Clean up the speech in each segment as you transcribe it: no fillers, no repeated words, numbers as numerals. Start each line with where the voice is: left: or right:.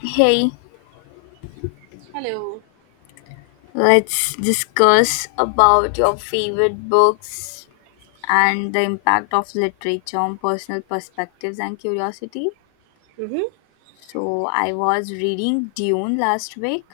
left: Hey,
right: Hello.
left: let's discuss about your favorite books and the impact of literature on personal perspectives and curiosity.
right: Mm-hmm.
left: So, I was reading Dune last week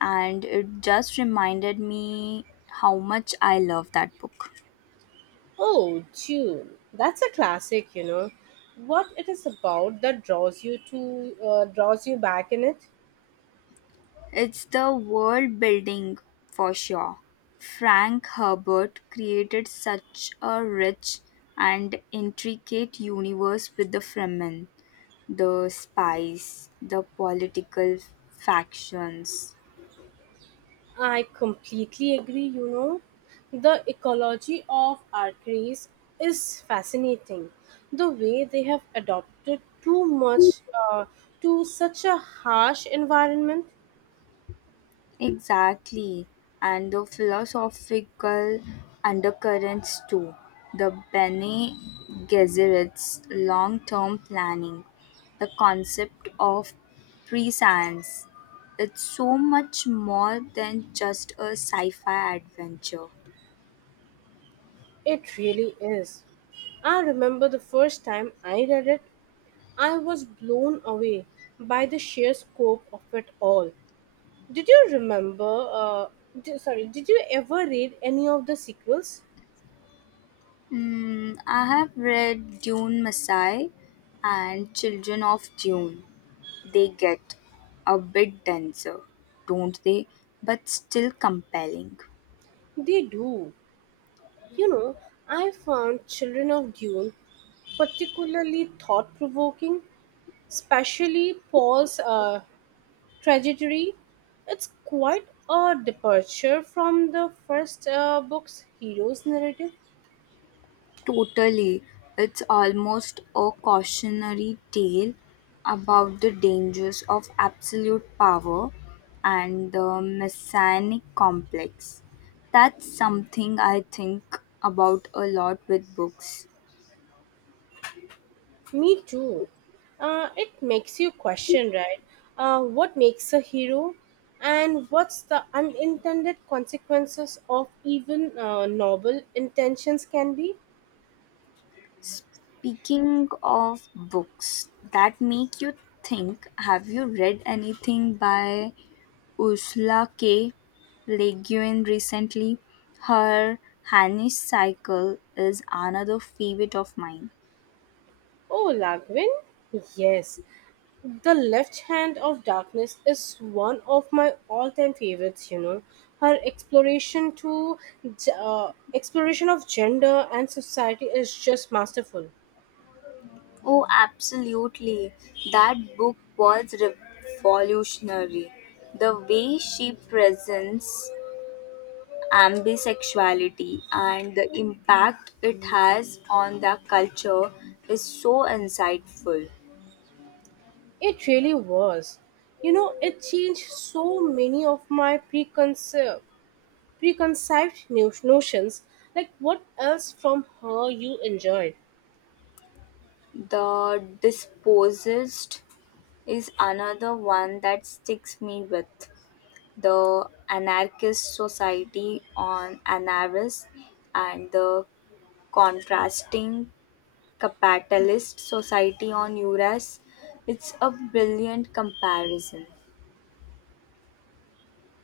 left: and it just reminded me how much I love that book.
right: Oh, June. That's a classic, What it is about that draws you to draws you back in it?
left: It's the world building for sure. Frank Herbert created such a rich and intricate universe with the Fremen, the spies, the political factions.
right: I completely agree, The ecology of archeries is fascinating. The way they have adopted too much to such a harsh environment,
left: Exactly. And the philosophical undercurrents too. The Bene Gesserit's long term planning, the concept of prescience. It's so much more than just a sci fi adventure.
right: it really is. I remember the first time I read it, I was blown away by the sheer scope of it all. Did you remember? Sorry, did you ever read any of the sequels?
left: I have read Dune Messiah and Children of Dune. They get a bit denser, don't they? But still compelling.
right: They do. You know, I found Children of Dune particularly thought provoking, especially Paul's trajectory. It's quite a departure from the first book's hero's narrative.
left: Totally. It's almost a cautionary tale about the dangers of absolute power and the messianic complex. That's something I think about a lot with books.
right: Me too. It makes you question, right? What makes a hero, and what's the unintended consequences of even noble intentions can be?
left: Speaking of books that make you think, have you read anything by Ursula K. Le Guin recently? Her Hanish Cycle is another favorite of mine.
right: Oh, Lagwin, yes. The Left Hand of Darkness is one of my all-time favorites. You know, her exploration of gender and society is just masterful.
left: Oh, absolutely. That book was revolutionary. The way she presents ambisexuality and the impact it has on the culture is so insightful.
right: It really was. You know, it changed so many of my preconceived notions, like what else from her you enjoyed.
left: The Dispossessed is another one that sticks me with. The anarchist society on Anaris and the contrasting capitalist society on Uras. It's a brilliant comparison.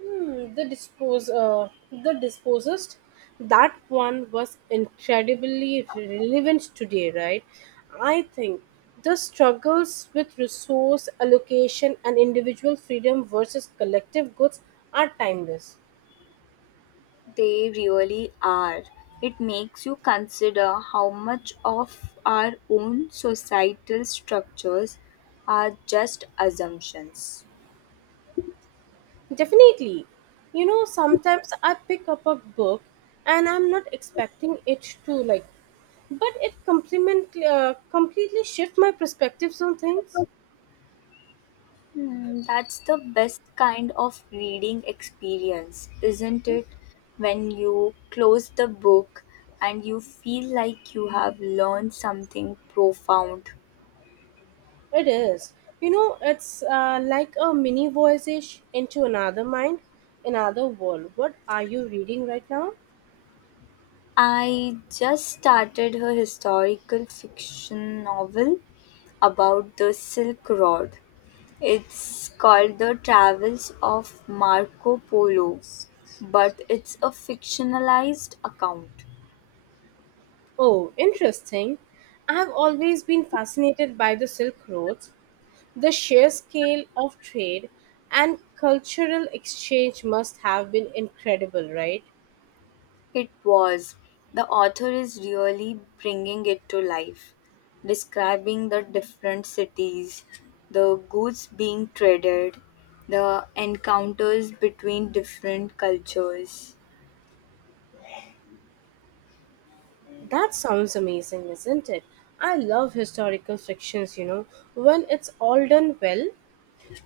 right: The disposist. That one was incredibly relevant today, right? I think the struggles with resource allocation and individual freedom versus collective goods are timeless.
left: They really are. It makes you consider how much of our own societal structures are just assumptions.
right: Definitely. You know, sometimes I pick up a book and I'm not expecting it to like, but it complement completely shift my perspectives on things.
left: That's the best kind of reading experience, isn't it? When you close the book and you feel like you have learned something profound.
right: It is. You know, it's like a mini voyage into another mind, another world. What are you reading right now?
left: I just started her historical fiction novel about the Silk Road. It's called The Travels of Marco Polo, but it's a fictionalized account.
right: Oh, interesting. I have always been fascinated by the Silk Roads. The sheer scale of trade and cultural exchange must have been incredible, right?
left: It was. The author is really bringing it to life, describing the different cities, the goods being traded, the encounters between different cultures.
right: That sounds amazing, isn't it? I love historical fictions, you know, when it's all done well,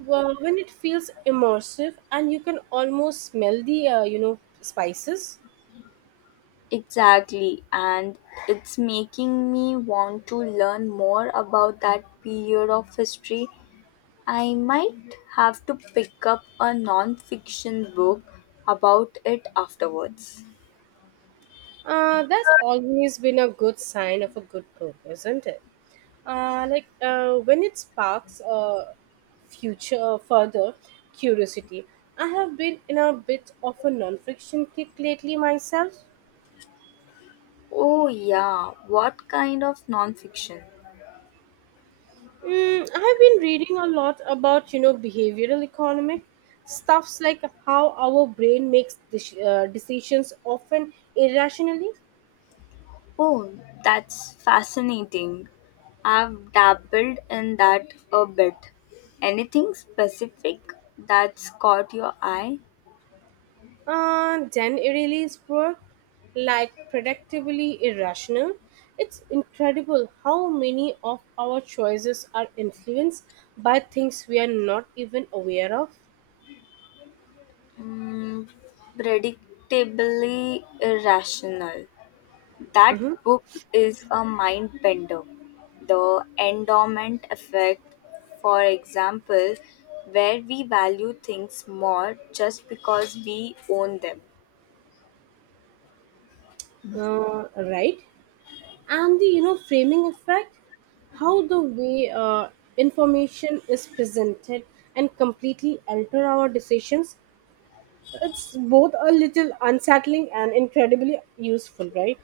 right: well, when it feels immersive and you can almost smell the spices.
left: Exactly, and it's making me want to learn more about that period of history. I might have to pick up a non fiction book about it afterwards.
right: That's always been a good sign of a good book, isn't it? When it sparks future further curiosity. I have been in a bit of a non-fiction kick lately myself.
left: Oh, yeah. What kind of nonfiction?
right: I have been reading a lot about behavioral economic stuffs, like how our brain makes decisions, often irrationally.
left: Oh, that's fascinating. I've dabbled in that a bit. Anything specific that's caught your eye?
right: Then Riley's work, like predictably irrational. It's incredible how many of our choices are influenced by things we are not even aware of.
left: Mm, predictably irrational. That
right: hmm
left: book is a mind bender. The endowment effect, for example, where we value things more just because we own them.
right: Right? And the framing effect, how the way information is presented and completely alter our decisions. It's both a little unsettling and incredibly useful, right?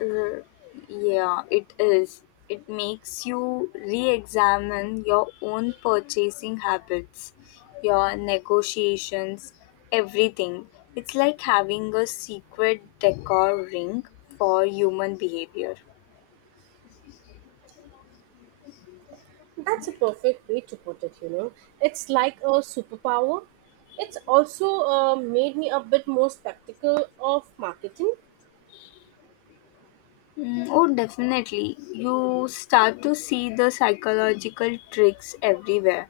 left: R- yeah, it is. It makes you re examine your own purchasing habits, your negotiations, everything. It's like having a secret decor ring for human behavior.
right: That's a perfect way to put it, you know. It's like a superpower. It's also made me a bit more skeptical of marketing.
left: Oh, definitely. You start to see the psychological tricks everywhere.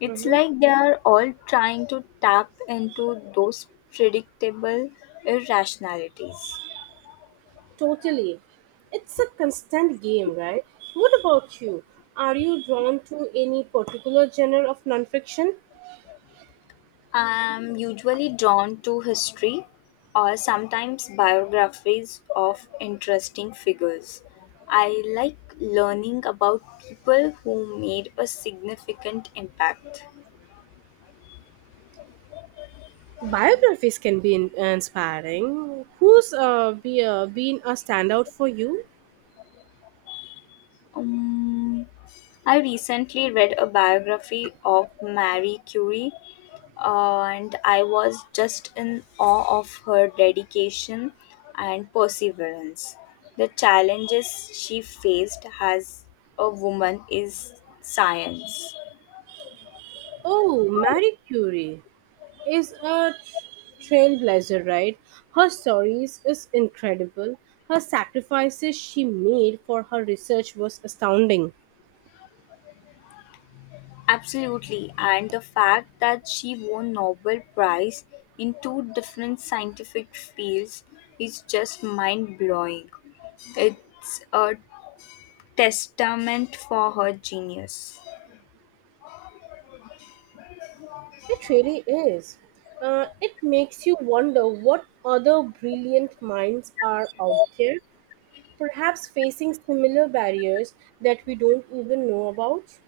left: It's
right: Mm-hmm.
left: like they are all trying to tap into those predictable irrationalities.
right: Totally. It's a constant game, right? What about you? Are you drawn to any particular genre of nonfiction?
left: I'm usually drawn to history or sometimes biographies of interesting figures. I like learning about people who made a significant impact.
right: Biographies can be inspiring. Who's been a standout for you?
left: Um, I recently read a biography of Marie Curie. And I was just in awe of her dedication and perseverance. The challenges she faced as a woman is science.
right: Oh, Marie Curie is a trailblazer, right? Her stories is incredible. Her sacrifices she made for her research was astounding.
left: Absolutely, and the fact that she won Nobel Prize in two different scientific fields is just mind blowing. It's a testament for her genius.
right: It really is. It makes you wonder what other brilliant minds are out there, perhaps facing similar barriers that we don't even know about.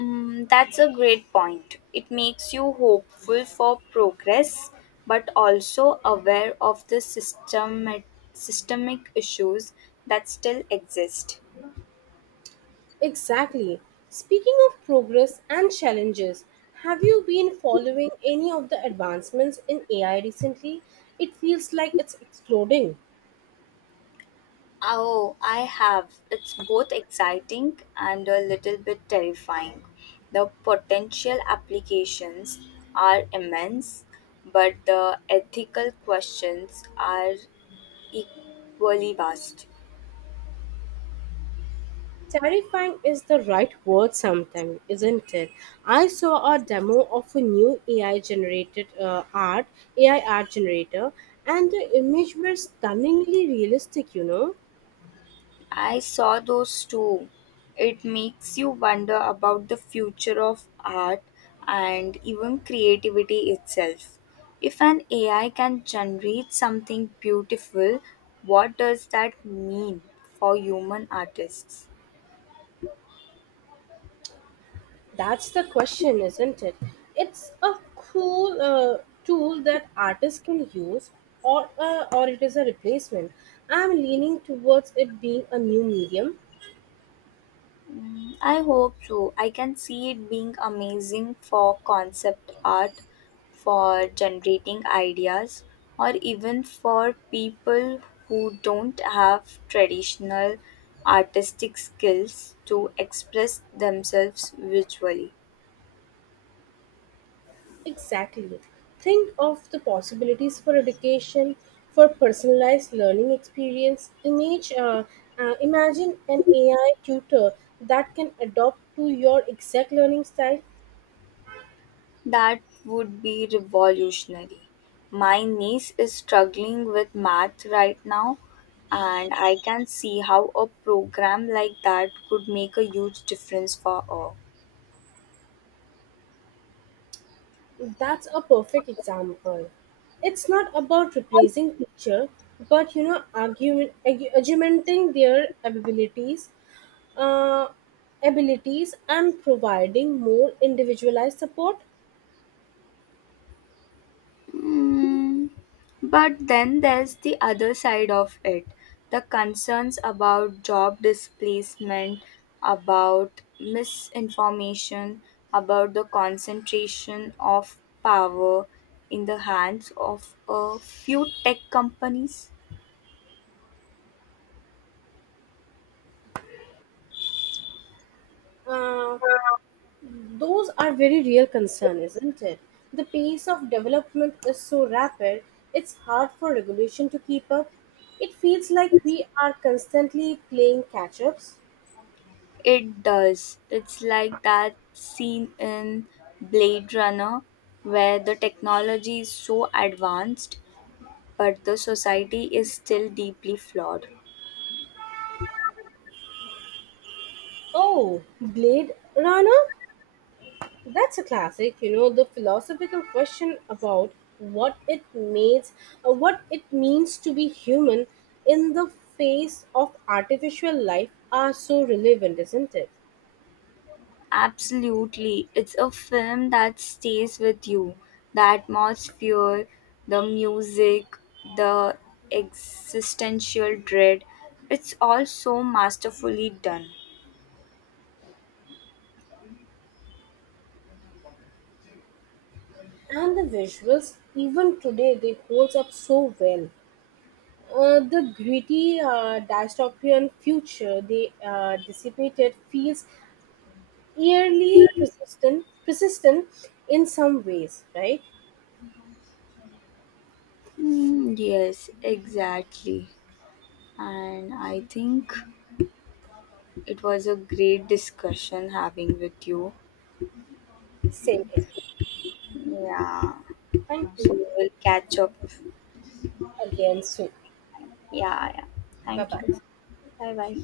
left: That's a great point. It makes you hopeful for progress, but also aware of the systemic issues that still exist.
right: Exactly. Speaking of progress and challenges, have you been following any of the advancements in AI recently? It feels like it's exploding.
left: Oh, I have. It's both exciting and a little bit terrifying. The potential applications are immense, but the ethical questions are equally vast.
right: Terrifying is the right word sometimes, isn't it? I saw a demo of a new AI art generator, and the image were stunningly realistic, you know.
left: I saw those too. It makes you wonder about the future of art and even creativity itself. If an AI can generate something beautiful, what does that mean for human artists?
right: That's the question, isn't it? It's a cool tool that artists can use, or it is a replacement. I'm leaning towards it being a new medium.
left: I hope so. I can see it being amazing for concept art, for generating ideas, or even for people who don't have traditional artistic skills to express themselves visually.
right: Exactly. Think of the possibilities for education, for personalized learning experience. Imagine an AI tutor that can adapt to your exact learning style.
left: That would be revolutionary. My niece is struggling with math right now, and I can see how a program like that could make a huge difference for her.
right: That's a perfect example. It's not about replacing teacher, but you know, argumenting their uh, abilities, and providing more individualized support.
left: Mm, but then there's the other side of it, the concerns about job displacement, about misinformation, about the concentration of power in the hands of a few tech companies.
right: Uh, those are very real concern, isn't it? The pace of development is so rapid; it's hard for regulation to keep up. It feels like we are constantly playing catch-ups.
left: It does. It's like that scene in Blade Runner where the technology is so advanced, but the society is still deeply flawed.
right: Oh, Blade Runner? That's a classic, you know, the philosophical question about what it means, what it means to be human in the face of artificial life are so relevant, isn't it?
left: Absolutely. It's a film that stays with you. The atmosphere, the music, the existential dread. It's all so masterfully done.
right: And the visuals, even today, they holds up so well. The gritty dystopian future they dissipated feels eerily persistent in some ways, right?
left: Yes, exactly. And I think it was a great discussion having with you.
right: Same here.
left: Yeah.
right: Thank
left: So
right: you
left: we'll catch up.
right: again soon.
left: Yeah, yeah.
right: Bye
left: Thank
right: bye.
left: you. Bye bye.